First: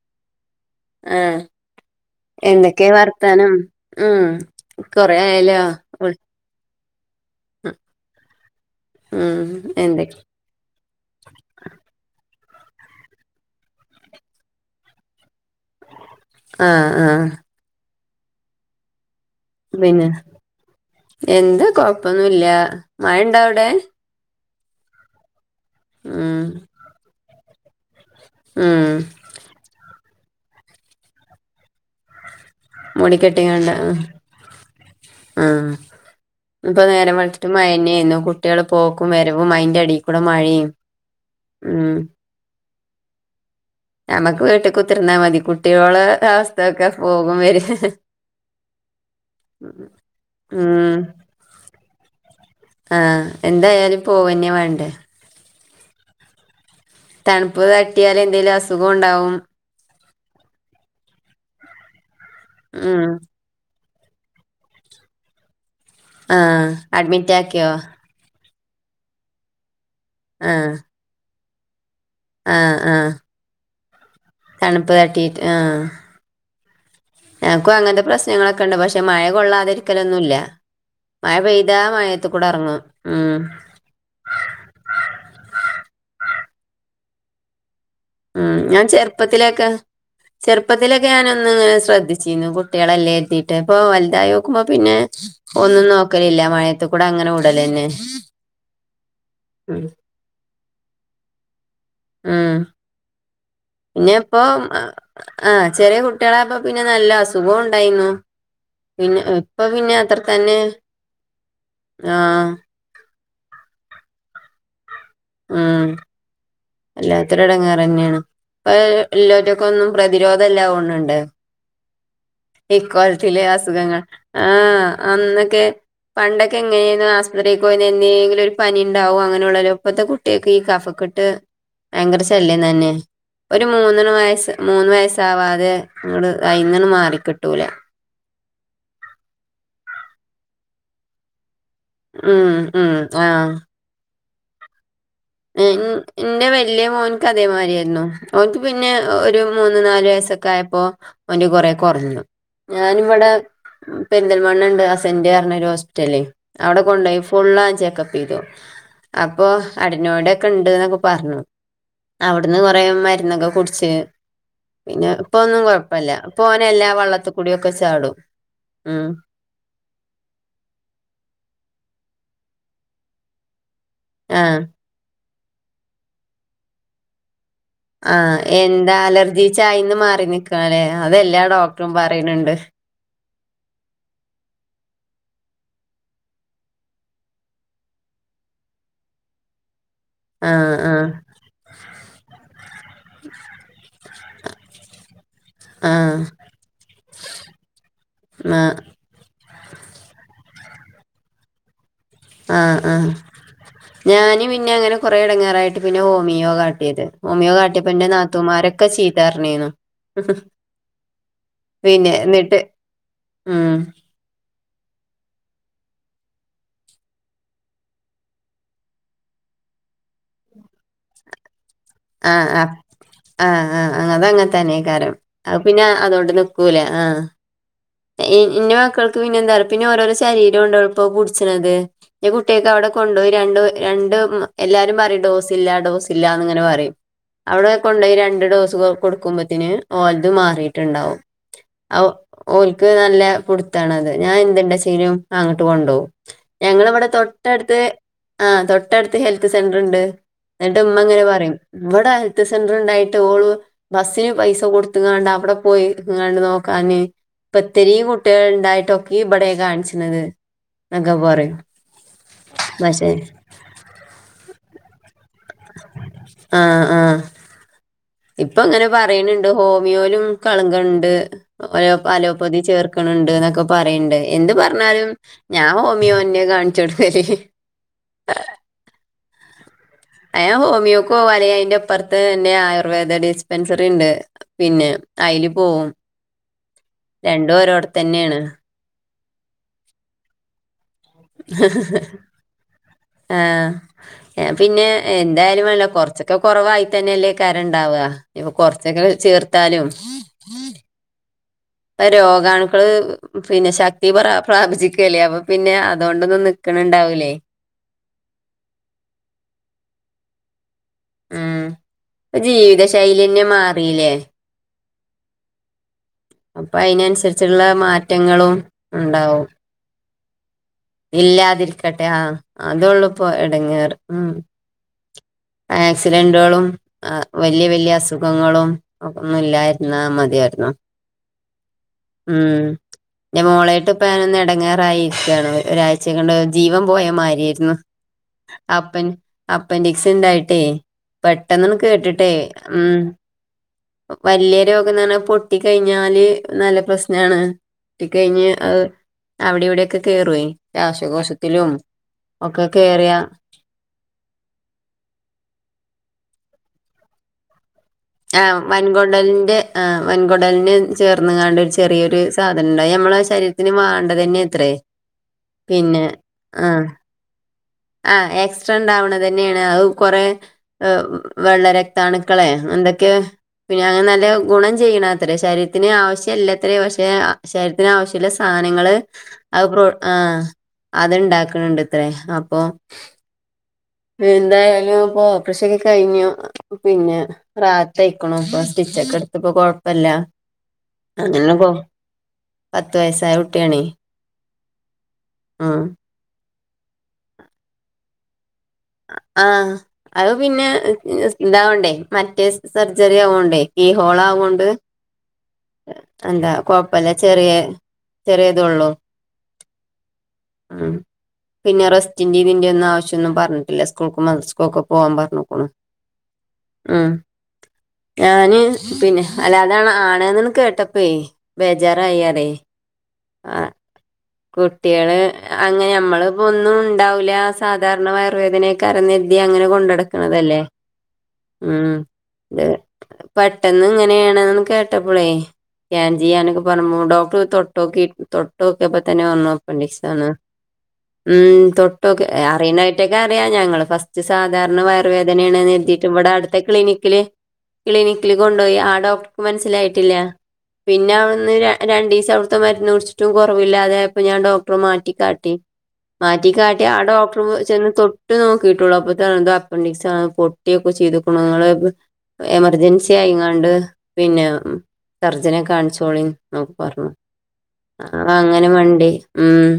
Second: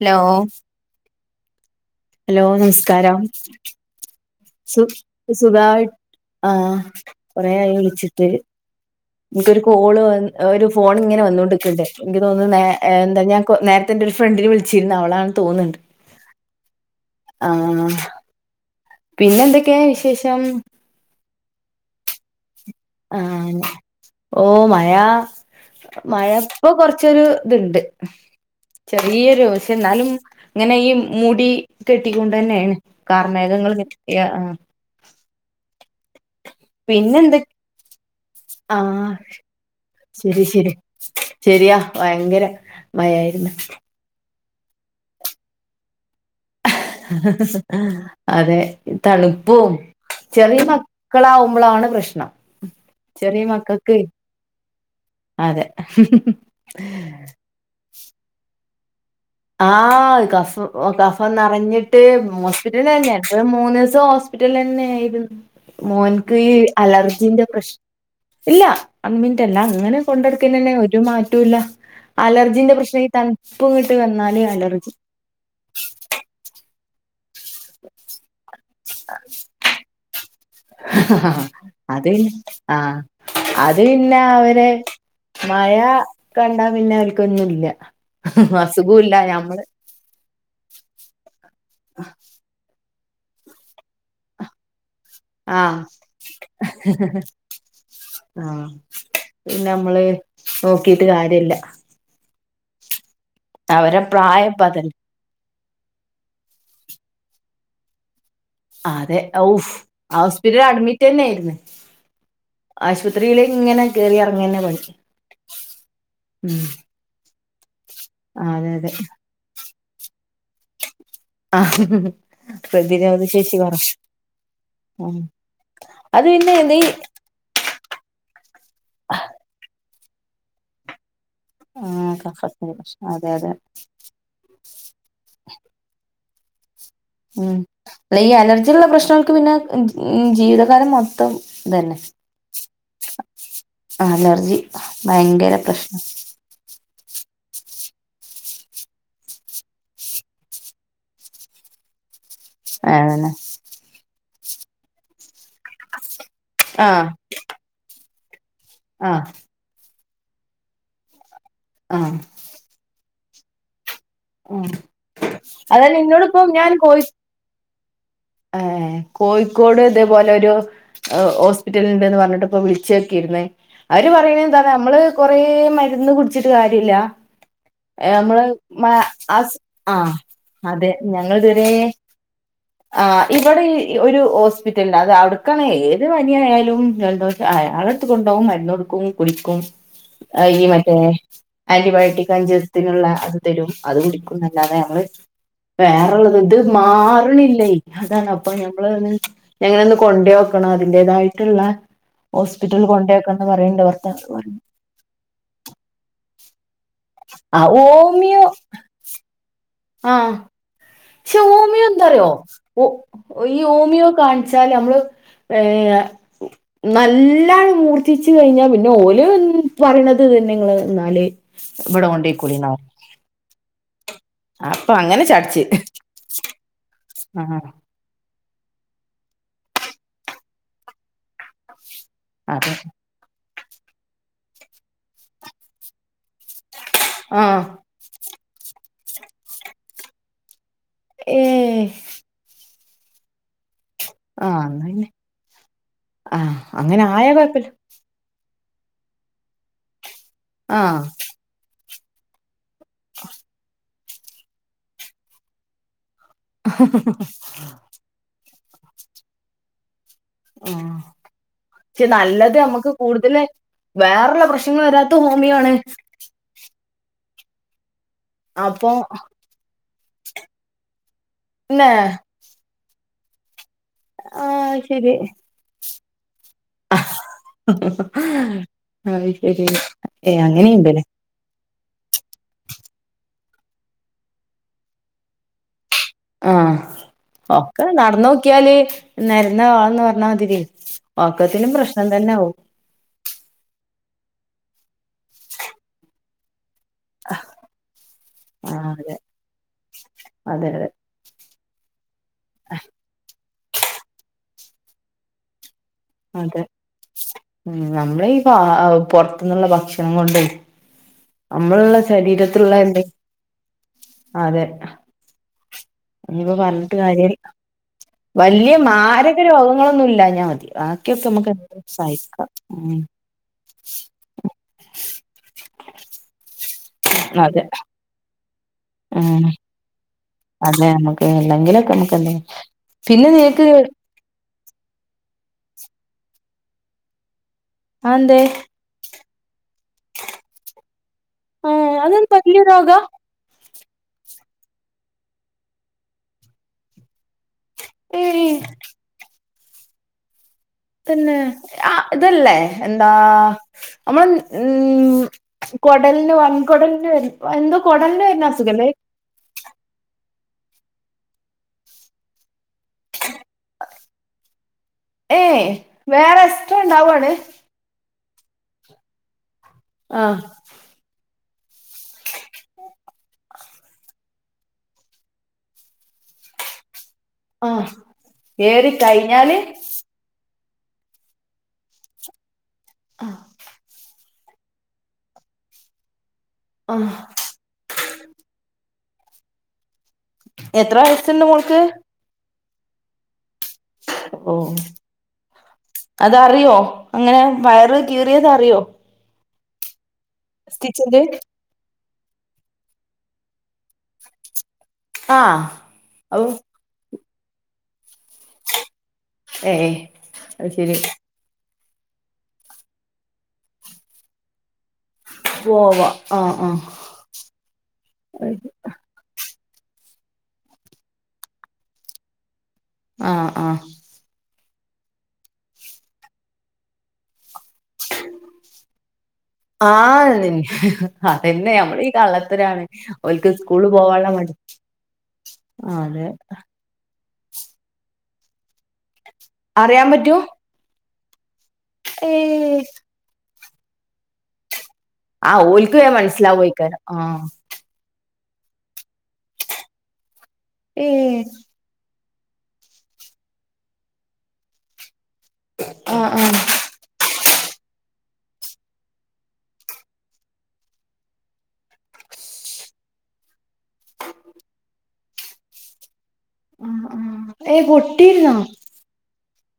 ഹലോഫ് ആഹ് എന്തെക്കെ വാർത്താനം ഉം സ് കൊറേ ആയല്ലോ സുഗായിട്ട് വിളി ആഹ് കൊറേ ആയി വിളിച്ചിട്ട് ഉം ഇത്ക്കാെരു കോള് എന്തെ വന് ഒര് ഫോൺങ്ങനെ വന്നോണ്ട്ക്ക്ണ്ട് ഇങ്ക്തോനുന്നത് നേ എന്താ ഞാൻ കൊ നേര്ത്തെ ഇന്റൊര് ഫ്രണ്ടിന് വിൾ ച്ചിന്ന് അവളാണ് തോന്ന്ണ്ട് ആഹ് ആഹ് ആഹ് പിന്നന്തൊക്കെ പിന്നെ വിശേഷം. എന്താ കൊഴപ്പൊന്നുല്ല. മഴണ്ടോ ആന്നെ അവിടെ ഓ മഴ ഉം മഴപ്പോ കൊർച്ചൊരു ഇത്ണ്ട്. ഉം ഉം ചെറിയൊരു ക്ഷം ഇന്നാലും ഇങ്ങനെ ഈ മുടി കെട്ടിക്കുണ്ടെന്നേണ് മൂടിക്കെട്ടിങ്ങാണ്ട് കാർമേഘങ്ങള് ഉം ആഹ് അഹ് ആഹ് പ്പൊ നേരം പിന്നെ എന്തൊ വെളിത്തിട്ട് മഴന്നായിരുന്നു കുട്ടികള് പോക്കും വരവും അയിന്റെ അടിയിൽ കൂടെ മഴ്യും ശെരിയാ വയങ്കര മയയായിര്ന്ന് ഞമ്മക്ക് വീട്ട്കുത്തിർന്നാ മതി കുട്ടിയോളെ ഒരഅവസ് അതെ തണുപ്പും. ചെറിയ ഉം മക്കളാവുമ്പളാണ് പ്രശ്നം. ആഹ് ചെറിയ മക്കൾക്ക് എന്തായാലും പോവന്നെ വേണ്ടേ. അതെ ഹും ഹും ഹും തണുപ്പ് തട്ടിയാല് എന്തേലും അസുഖവുണ്ടാവും. ആഹ് കഫം ഒ കഫന്നറഞ്ഞിട്ട് ഉം ഹോസ്പിറ്റലിലന്നെയാ. അങ്ങനെ മൂന്നീസം ഹോസ്പിറ്റല്ലെന്നേര്ന്നു മോൻക്ക് ആ ഈ അഡ്മിറ്റ് അലർജിന്റെ ആക്കിയോ പ്രശ് ഇല്ല അംമിൻറ്റല്ല ഇങ്ങനെ ആ കൊണ്ടട്ക്കെന്നന്നെ ഒരു മാറ്റൂല്ല ആ അലർജിന്റെ ആ പ്രശ്നം ഈ തൺപ്പ് ഇങ്ങട്ട് വന്നാല് കാ തണുപ്പ് തട്ടിയിട്ട് ആഹ് ഞങ്ങക്കും അങ്ങനത്തെ പ്രശ്നങ്ങളൊക്കെ ഉണ്ട് പക്ഷെ മഴ കൊള്ളാതിരിക്കലൊന്നുല്ല. മയ പെയ്താ അത് പിന്നെ മയത്ത്കൂടെ ആ എറങ്ങും ഉം അത് പിന്നെ അവര് മഴ കണ്ടാ പിന്നെ അവർക്കൊന്നുംല്ല. ഉം ഞാൻ അസുഖുല്ല ഞമ്മള് ചെറുപ്പത്തിലൊക്കെ ചെറുപ്പത്തിലൊക്കെ ഞാൻ ഒന്ന് ഇങ്ങനെ ശ്രദ്ധിച്ചീന്നു കുട്ട്യാളല്ലെ എത്തീട്ട് അപ്പൊ വലുതായോക്കുമ്പോ പിന്നെ ആഹ് ഒന്നും നോക്കലില്ല മയത്ത്ക്കൂടെ അങ്ങനെ വിടലെന്നേ ആഹ് പിന്നെ അമ്മള് നോക്കീട്ട് കാര്യല്ല ഉം അവരെ പിന്നെപ്പൊ. പ്രായപ്പ അതല്ലേ ആഹ് ചെറിയ കുട്ട്യാളായപ്പം പിന്നെ നല്ല അസുഖോം ഉണ്ടായിന്നു. അതെ. ഔഫ് തന്നെ ഹോസ്പിറ്റല അഡ്മിറ്റെന്നേര്ന്ന്. ആ ആശുപത്രിയില് ങ്ങനെ കേറി എർങ്ങനെ പണി. ആഹ് ഉം. വല്ലാത്തൊരു എടങ്ങേറ് തന്നേണ് അതെ അതെ ഇപ്പം [unintelligible] പ്രതിരോധം ഇല്ലാവണിണ്ട്. [unintelligible] പ്രതിരോധ ഇക്കോൽത്തിൽ ശേഷി കൊറ അസുഖങ്ങൾ ആ ഉം അന്നൊക്കെ അത് പിന്നെ പണ്ടൊക്കെ എന്ത എങ്ങനേന്നു അസു. [unintelligible] എന്തെങ്കിലും ഒരു പനിണ്ടാവോ അങ്ങനെയുള്ള ഇപ്പത്തെ കുട്ടിയൊക്കെ ഈ കഫക്കെട്ട് ആഹ് ഭയങ്കര ശല്യം കഫത്തിന്റെ തന്നെ പ്രശ്നം അതെ അതെ ഒരു മൂന്നര വയസ്സ് മൂന്ന് വയസാവാതെ ഇങ്ങള് ഐന്നൊന്ന് മാറി ഉം അല്ല ഈ അലർജിള്ള പ്രശ്നങ്ങൾക്ക് പിന്നെ മ് ജീവിതകാലം മൊത്തം ഇതന്നെ. ഉം ഉം ആഹ് അലർജി ഭയങ്കര പ്രശ്നം വെല്ല്യ മോൻക്ക് അതേമായിരേര്ന്നു ഓൻക്ക് പിന്നെ ഒരു മൂന്ന് നാല് വയസ്സൊക്കെ ആയപ്പോ ഓന്റ് കൊറെ കൊർഞ്ഞു. ഞാന് അതന്നെ ഇവിടെ പെര്ന്തൽമണ്ണണ്ട് അസ്. [unintelligible] ർനൊരു ഹോസ്പിറ്റല് അവിടെ ആഹ് കൊണ്ടോയ് ഫുള്ളാ ചെക്കപ്പ് ചെയ്തു ആഹ് അപ്പോ ന്നോടൊക്കെ ഇണ്ട് എന്നൊക്കെ പറഞ്ഞു. ആഹ്. അവിട്ന്ന് കൊറേ മരുന്നൊക്കെ കുടിച്ച്. ആഹ് പിന്നെ പ്പ ന്നും അതാ കൊഴപ്പില്ല നിന്നോടിപ്പം ഇപോനെ ഞാൻ ല്ലാ കോഴി വെള്ളത്തിക്കൂടിയൊക്കെ ചാടും ഏഹ് ഉം കോയ്. ക്കോട് ഇതേപോലെ ഒരു ഓ ഓസ്പിറ്റല്ണ്ട്ന്ന് പർഞ്ഞ്ട്ട് ഇപ്പൊ വിളിച്ചേക്കീര്ന്ന് അവര് പറയ്ണ് ആ എന്താന്നാ ഇമ്മള് കൊറേ മര്ന്ന് കുട്ച്ചിട്ട് കാര്യല്ല ആഹ് നമ്മള് മ എന്താ അലർജി അസ് ചായിന്ന് ആഹ് മാറി നിക്കാല്ലേ അതെ അതെല്ലാ ഞങ്ങളിതുവരെ ഡോക്ടറും പറയണെണ്ട്. ആഹ് ഇവടെ ഈ ഒരു ഹോസ്പിറ്റൽലാ അത് അവ്ട്ക്കാണ് ഏത് പനായാലും രണ്ടോ അ അയാളട്‌ത്ത് കൊണ്ടോകും മരുന്നൊടുക്കും കുടിക്കും. ആ അയ്യ് ആ മറ്റേ ആന്റിബയോട്ടിക് അഞ്ചീസ്ത്ത്ന്ള്ള അത് തലും. അത് കുടിക്കുംന്നല്ലാതെ അമ്മള് ആ വേറള്ളത് ത് മാറ്ണി പിന്നെ അതാണ് അപ്പൊ ആഹ് ഞമ്മൾ ഒന്ന് എങ്ങന ഒന്ന് കൊണ്ടയോക്കണം അതിന്റേതായിട്ടുള്ള. ആഹ് ഹോസ്പിറ്റലിൽ ആഹ് കൊണ്ടേക്കണംന്ന് പറയ്ണ്ട് ഭർത്താവ് ഞാന് പറ്ഞ്ഞു പിന്നെ അങ്ങനെ കൊറേ എടങ്ങേറായിട്ട് പിന്നെ ഹോമിയോ കാട്ടീത് ഹോമിയോ ആ കാട്ടിയപ്പോ ഇന്റെ ഓമിയോ നാത്തൂമാരൊക്കെ ചീത്ത പർഞ്ഞീനു. ക്ഷൊ ഓമിയൊ പിന്നെ ന്താറിയോ. എന്നിട്ട് ഒ ഉം ഇയ്യോമിയോ കാണിച്ചാല് നമ്മള് ഏഹ് നല്ല ണ് മൂർത്തിച്ചു കഴിഞ്ഞാ പിന്നെ ഓല്‌ പറിണത് ഇതന്നെ ങ്ങള് ന്നാല്. ആഹ് അഹ് ആഹ് ആഹ് ആഹ് അതങ്ങൻതന്നേ അപ്പൊ മിക്കാറും അങ്ങനെ അത് ചാടിച്ച് പിന്നെ അതോണ്ട് നി കൂലെ ആഹ് ആഹ്. ഇ ഇന്റെ മക്കൾക്ക് പിന്നന്താ റിയോ പിന്നെ ഓരോരോ ശരീരോണ്ട് എൾപ്പം കുടിച്ചിണത്. ഞ്ഞ് കുട്ട്യാക്ക് അതെ അവിടെ കൊണ്ടോയ് രണ്ട് രണ്ട് മ് എല്ലാരും പറയും ഡോസ് ഇല്ല ഡോസ് ഇല്ലന്ന് ഇങ്ങനെ പറയും ആഹ് അവിടെ കൊണ്ടോയി രണ്ട് ഡോസ് കൊ കൊടുക്കുമ്പോത്തിന് ഓലത് മാറീട്ടിണ്ടാവും ഏഹ് ഔ ഓൽക്ക് നല്ല പുട്. ത്താണത് ഞാൻ ആഹ് എന്ത്ണ്ടാ എന്നാ പിന്നെ ച്ചേനും അങ്ങട്ട് കൊണ്ടോകും ആഹ് അങ്ങനെ ഞങ്ങളവിടെ ആയാ കൊഴപ്പല്ല തൊട്ടടുത്ത്. ആഹ് തൊട്ടട്ത്ത് ഹെൽത്ത് സെന്ററ് ഇണ്ട് ഇന്ന്ട്ട് ആഹ് ഇമ്മങ്ങനെ പറിം ഇവടെ ത്ത് സെന്റർണ്ടായിട്ട് ഓള് ബസ്സിന് പൈസ കൊടുത്ങ്ങാണ്ട് അവിടെ പോയി ങ്ങാണ്ട് നോക്കാന് ഇപ്പ ഇത്തിരിയും കുട്ടികൾ ഇണ്ടായിട്ടൊക്കെ ഈ ഇബെടെ കാണിച്ണത്. ആഹ്. ക്ഷെ നല്ലത് നമ്മുക്ക് പക്ഷെ കൂടുതൽ വേറെള്ള പ്രശ്നങ്ങള് വെരാത്ത് ഹോമിയാേണ് ആഹ് ആഹ് ഇപ്പ അങ്ങനെ അപ്പൊ പറയണെണ്ട് ഹോമിയോയിലും കളങ്കെണ്ട് അല്ലെ അലോ അലോപ പ്പൊ തീ ചേർക്ക്ണ് ണ്ട്ന്നൊക്കെ പറയ്ണ്ട്. എന്ത് ആഹ് പറ്ഞ്ഞാലും ശരി ഞാ ഹോമിയോന്നെ കാൺ [unintelligible] അത് ശരി ഏ ഹേ അങ്ങനെയുണ്ടല്ലേ ഹോമിയോക്കവാല അയിന്റെ ഇപ്പറത്ത് എന്നെ ആയുർവേദ ഡിസ്പെൻസറിണ്ട് പിന്നെ ഐല് പോവും ആഹ് രണ്ടും ഒക്കെ ഓരോടത്ത് തന്നെയാണ് നടന്നോക്കിയാല് നെരന്ന ആൾന്ന് പർണ മതിരി ആ ആഹ് എഹ് പിന്നെ എന്തായാലും വേണ്ടീല കൊർച്ച ക്കെ കൊറവായി തന്നെല്ലേക്കാരം ണ്ടാവ്വാ. ഇപ്പൊ ആഹ് കൊർച്ചൊക്കെ അതെ ചേർത്താലും അതെ അതെ പ്പം രോഗാണുക്കള് പിന്നെ ശക്തി പ്രാ പ്രാപിച്ചിക്കല്ലേ അപ്പം പിന്നെ അതോണ്ടൊന്നും നിക്ക്ണ് ഇണ്ടാവൂലേ മ്. നമ്മള് ഈ ഫാ അ പൊർത്ത്ന്ന്ള്ള ഭക്ഷണം കൊണ്ട് ഉം അമ്മള് ള്ള ഇപ്പൊ ശരീരത്തിലുള്ള ജീവിത എന്തെ ശൈലി തന്നെ മാറിയില്ലേ അതെ ഇനിപ്പോ അപ്പൊ പറഞ്ഞിട്ട് കാര്യല്ല്യ. അതിനനുസരിച്ചുള്ള മാറ്റങ്ങളും വല്ല്യ മാരക ഉണ്ടാവും രോഗങ്ങളൊന്നും ഇല്ലാഞ്ഞാൽ മതി ബാ ക്ക്യോക്കെ ഞമ്മക്ക് ഇല്ലാതിരിക്കട്ടെ ആ സയ്ക്കാ ഏ അതുള്ളൂ ഇപ്പൊ ഇടങ്ങേറ് ഉം ആക്സിഡന്റുകളും ആഹ് വല്ല്യ വല്ല്യ അസുഖങ്ങളും ഒക്കെ ഒന്നും ഉമ് ഇല്ലായിരുന്നാ മതിയായിരുന്നു അതെ നമ്മക്ക് അല്ലെങ്കിലൊക്കെ നമുക്കെന്തെ പിന്നെ നിനക്ക് പ്പാഞാനൊന്നയെടങ്ങേറായിരിക്കാണ് ഒരാഴ്ചക്കൊണ്ട് ജീവൻ പോയ മാരേര്ന്ന്. അതെന്തേ അപ്പൻ അപ്പൻഡിക്സ് ഉണ്ടായിട്ടേ പെട്ടെന്നെണ്ട് ഏഹ് അതൊരു കേട്ട്ട്ടെ വല്യ ഉം രോഗാ വല്യ രോഗംന്ന് പറഞ്ഞാ പൊട്ടി കയ്ഞ്ഞാല് നല്ല പ്രശ്നം ആണ് കെട്ടി കഴിഞ്ഞ് ഏയ് അവ് അവ്ടിംവ്ടൊക്കെ കേറൊയ്. പിന്നെ ആഹ് ഇതല്ലേ എന്താ? കേറിയ ഞമ്മള് മ് കൊടലിന് വൻകൊടലിന് വെരുന് - എന്തോ കൊടലിന് വെര്ണ അസുഖല്ലത് ടൽന്റെ ആ വൻകൊടലിന് ചേർന്ന് ങ്ങാണ്ടൊരു ചെ ചെറിയൊരു സാധനംണ്ട് അത് ഞമ്മ്ടെ ശരീരത്തിന് വേണ്ട തെന്നെ ത്രെ. ഏയ് പിന്നെ വേറെ ആ [unintelligible] ആഹ് എക്സ്ട്രണ്ടാവണ തന്നെയാണ് അത് കൊറെ ആഹ് ഏഹ് വളരെ തഅണുക്കളെ എന്തൊക്കെ പിന്നെ അങ്ങനെ നല്ല ഗുണം ചെയ്യ്ണാത്രേ ശരീരത്തിന് ആവശ്യെല്ലാത്രെ പക്ഷേ ആഹ് ശരീരത്തിന് ആവശ്യള്ള ഏറി സാധനങ്ങള് കഴിഞ്ഞാല് അത് പ്ര ആഹ് അത്ണ്ടാക്കണുണ്ട്ത്രേ അപ്പോ ആഹ്‌ എന്തായാലും പ്പൊ ഓപ്പറേഷൊകെ കഴിഞ്ഞു ആഹ് പിന്നെ രാത്രിയായേക്കുണു ഇപ്പോ സ്റ്റിച്ചൊക്കെ എടുത്തിപ്പോ കൊഴപ്പില്ല എത്ര വയസ്സുണ്ട് അങ്ങനെ മോൾക്ക് പോന്നു പത്ത് വയസായ കുട്ടിയാണേ ഓഹ് ഉം അതറിയോ അങ്ങനെ വയറ് കീറിയത് അറിയോ ആഹ് അത് പിന്നെ സ്റ്റിച്ചിന്റെ ഇസ് ഇതാവ്ണ്ടേ മറ്റേ സർജറി ആവോണ്ടേ ഈ ഹോളാവോണ്ട് ആ എന്താ കൊഴപ്പില്ല ചെറിയ ചെറിയതേള്ളു ഏയ് അത് ഉം ശരി പിന്നെ റസ്റ്റിന്റെ ഇതിന്റെ ഒന്നും ആവശ്യന്നും പറഞ്ഞിട്ടില്ല സ്കൂൾക്ക് [unintelligible] പോവാം പർഞ്ഞ്ക്ണു പോവാ ആഹ് ആഹ് ഉം അത് ഞാന് ശരി. പിന്നെ അല്ലാതാണ് ആണ്ന്ന്ണ് കേട്ടപ്പേ ബേജാറയാണേ ആഹ് കുട്ട്യാള് അങ്ങനെ മ്മളീപ്പൊ ഒന്നും ഉണ്ടാവൂല സാധാരണ വയർവേദനയ്കാരംന്ന് കര്തി അങ്ങനെ ആഹ് നിൻ കൊണ്ടട്ക്ക്ന്ണതല്ലേ അതന്നെ ഉമ് നമ്മള് ഈ അതെ. കള്ളത്തരാണ് ഓൽക്ക് പെട്ടെന്ന് സ്കൂള് പോവാള്ള മടി ഇങ്ങനെയാണ്ന്ന് കേട്ടപ്പളേ ആഹ് സ്കാൻ അതെ ചെയ്യാനൊക്കെ പറിമ്പോ ഡോക്ടർ തൊട്ടോകീട്ട് തൊട്ട് ട്ടു നോക്കിയപ്പോ തന്നെ പറഞ്ഞു അപ്പൻഡിക്സ്‌ അറിയാൻ ആന്ന് പറ്റോ ഉം തൊട്ട് നോക്കി ഏയ് അറിയണായിട്ടേ റിയ ഞങ്ങള് ഫസ്റ്റ് സാധാരണ വയറുവേദന ണ് ആഹ് ഓൽക്ക് കറുത്തിട്ട് വേം ഇവ്ടെ അടുത്തെ മനസ്സിലാവോയ്ക്കാരം ക്ലിനിക്കില്. ആഹ് ക്ലിനിക്കില് കൊണ്ടോയി ആ ഡോക്ടർക്ക് മനസ്സ്ലായിട്ടില്ല. പിന്നെ ഏയ് അവിടുന്ന് രണ്ടീസം അവിടുത്തെ മരുന്ന് കുടിച്ചിട്ടും കുറവില്ലാതായപ്പോ ഞാൻ ഡോക്ടറെ മാറ്റിക്കാട്ടി ആഹ് ആഹ് മാറ്റിക്കാട്ട് ആ ഡോക്ടർ ചെന്ന് തൊട്ട് നോക്കിട്ടൊള്ളു അപ്പൊത് അപ്പൻഡീസാണ് പൊട്ടൊക്കെ ചെയ്ത്ക്ണ് ഇങ്ങള് എമർജൻസി ആയിങ്ങാണ്ട് പിന്നെ സർജനെ കാൺച്ചോളി നൊക്കെ പർഞ്ഞു ആഹ് ആഹ് ഏയ് പൊട്ടിയിരുന്നോ അങ്ങനെ വണ്ടി ഉം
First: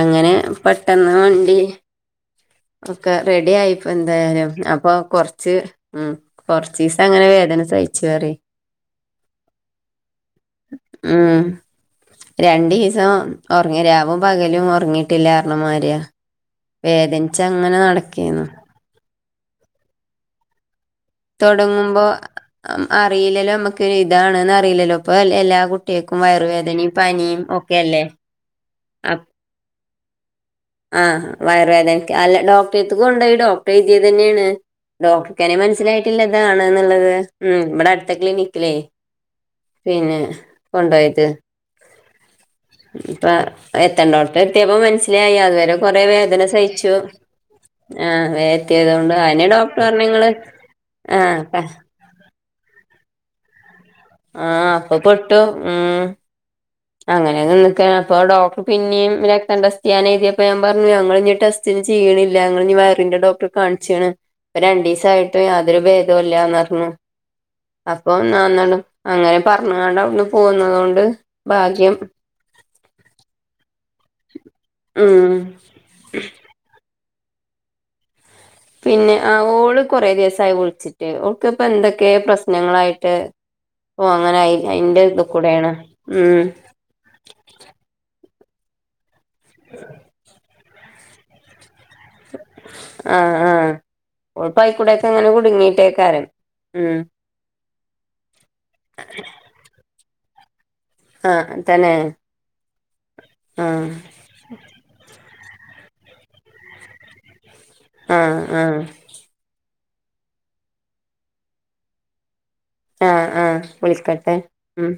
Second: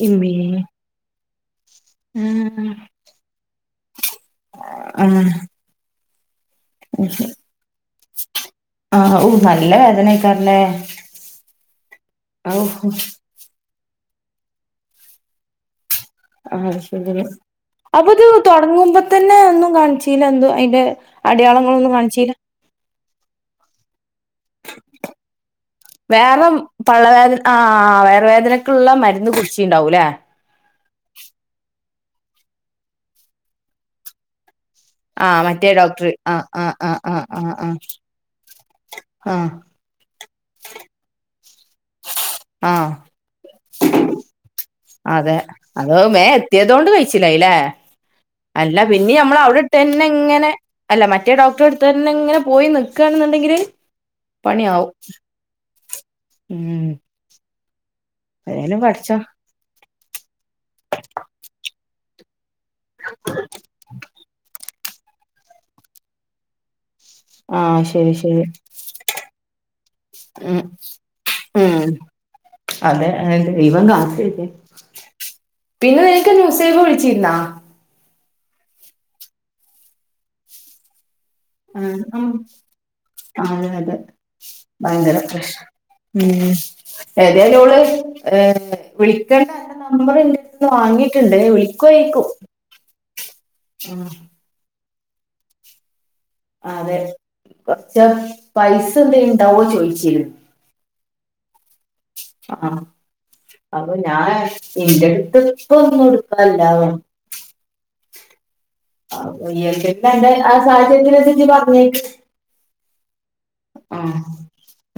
അങ്ങനെ ഇമ്മേ പട് എന്നാ വണ്ടി [unintelligible] ക്കെ റെഡി ആയിപ്പോ എന്തായാലും അപ്പൊ ആഹ് കൊർച്ച് ഉം കൊർച്ചീസങ്ങനെ വേദന സഹിച്ച്അറ്യ ആ ഉ നല്ല വേദനായി ഉം ഔ രണ്ടിസം ഉറങ്ങി രാവും പകലും ഉറങ്ങിയിട്ടില്ലാരണം മാര്യാ ആഹ് ശരി അപ്പൊ ഇത് നടക്കേന്നു തൊട്ങ്ങുമ്പോ തന്നെ ഒന്നും കാണ്ച്ചീലെ എന്തോ അയ്ന്റെ? തൊട്ങ്ങുമ്പോ അ അറീലല്ലോമ്മക്ക് ഇതാണ്ന്ന് അ അറിയില്ലല്ലോ ഇപ്പൊ എല്ലാ കുട്ടികൾക്കും വേറെ വയറുവേദനയും പനിയും ഒക്കെല്ലേ ക്ക്‌ള്ള മരുന്ന് കുടിച്ചീണ്ടാവുലേ? ആഹ് വയർവേദനക് അല്ല ഡോക്ടത്ത്ക്കൊണ്ടേയ് ഡോക്ടറെയ്തീതെന്നേണ്. ആ മറ്റേ ഡോക്ടർ ആ ആ ആ ഡോക്ട്കെനെമസ്സിലായിട്ടില്ലതാണ്ന്ന്ള്ളത് ആ ആ ഉം ആ ഇബടെട് ത്തെ ക്ലിനിക്കിലേ ആ പിന്നെ കൊണ്ടോയത് ആഹ് ഇപ്പ എത്തണ്ടോട്ത്ത് എത്തിയപ്പോ അതെ മൻസ്സ്ലായി അതുവരെ അത് കൊറെ മേ വേദന എത്തിയതുകൊണ്ട് സഹിച്ചു. കഴിച്ചില്ലായില്ലേ ആഹ് അല്ല പിന്നെ വേംയെത്തീതോണ്ട് നമ്മൾ അനെ അവിടെ ഇട്ട് ഡോക്ടർ തന്നെ പറഞ്ഞ്ങ്ങള് ആഹ് ഇന്നങ്ങനെ പോയി നിക്കാണ്ന്ന്ണ്ടെങ്കില് ആഹ് അപ്പൊ പൊട്ടും ഉമ്. ഉം അങ്ങനെയൊന്നും നിക്ക അപ്പൊ ഡോക്ടർ ഏതായാലും പിന്നിം പഠിച്ചോ രക്ത് കണ്ട സ്കാൻ [unintelligible] ഞങ്ങളിഞ്ഞി ടെസ്റ്റിന് ചെയ്യ്ണില്ല ഞങ്ങളിഞ്ഞി വയറിന്റെ ഡോക്ടറെ കാണിച്ചാണ്. ഇപ്പം രണ്ടുസായിട്ടും യാതൊരു ഭേദവുല്ലന്നറഞ്ഞു ആ അപ്പൊ ശരി ശരി നന്നളും അങ്ങനെപറഞ്ഞ്കാണ്ട് അവ്ട്ന്ന് ഉം പോന്നതോണ്ട് ഉം ഭാഗ്യം. അതെ ഏഹ് ദൈവം ഉം [unintelligible] പിന്നെ നിനക്ക് നുസൈബ വിളിച്ചീര്ന്നാ? പിന്നെ ആ ഓള് കൊറേ ദിവസായി വിളിച്ചിട് ഓൾക്ക് ഇപ്പ എന്തൊക്കെ ആഹ് പ്രശ്നങ്ങളായിട്ട് അതെ അതെ പോ അങ്ങനെ അതിന്റെ ഭയങ്കര ഇതി പ്രശ്നം കൂടെയാണ്. ഉം ഏതേലോള് ഏഹ് വിളിക്കണ്ടഅന്റെ നമ്പർ ഇന്റെട്ത്ത്ന്ന് വാങ്ങീട്ട്ണ്ട് വി ആഹ് ആഹ് ആഹ് ഓൾ അയ്ക്കൂടൊക്കെ ഇങ്ങനെ കുടുങ്ങീട്ടെയ്കാരം. അതെ കൊറച്ച് പൈസ എന്തേലു ഉണ്ടാവോ ചോയിച്ചു. ആഹ് തന്നെ ആഹ് ആഹ് അപ്പൊ ഞാൻ എന്റെ അടുത്ത് ഇപ്പോ ഒന്നും എടുക്കാനില്ല വ ആ ആ [unintelligible] ആ സാഹചര്യത്തിനൻസര്ച്ച് പർഞ്ഞ്. ആഹ് ആഹ് വിളിക്കട്ടെ ഉം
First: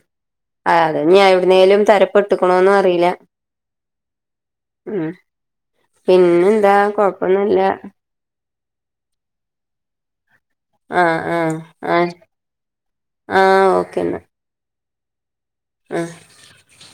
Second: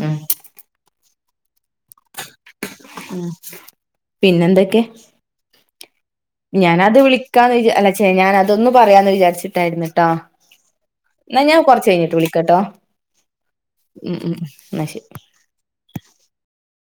ആഹ് ആത് ഞ് എവിട്ന്നേലും തര പെട്ട്ക്ക്ണോ ന്നും അറീല. ഉം പിന്നെന്തൊക്കെ പിന്നെന്താ കൊഴ്പ്പൊന്നുല്ല്യ. ശെ ഞാനതൊന്ന് പറയാന്ന് വിചാരിച്ചിട്ടായിരുന്നു ട്ടോ ആഹ് എന്നാ ആഹ് ഞാൻ കൊറച്ച് ആഹ് കഴിഞ്ഞിട്ട് വിളിക്കട്ടോ ആഹ് ഉം ഉം എന്ന ശരി ആ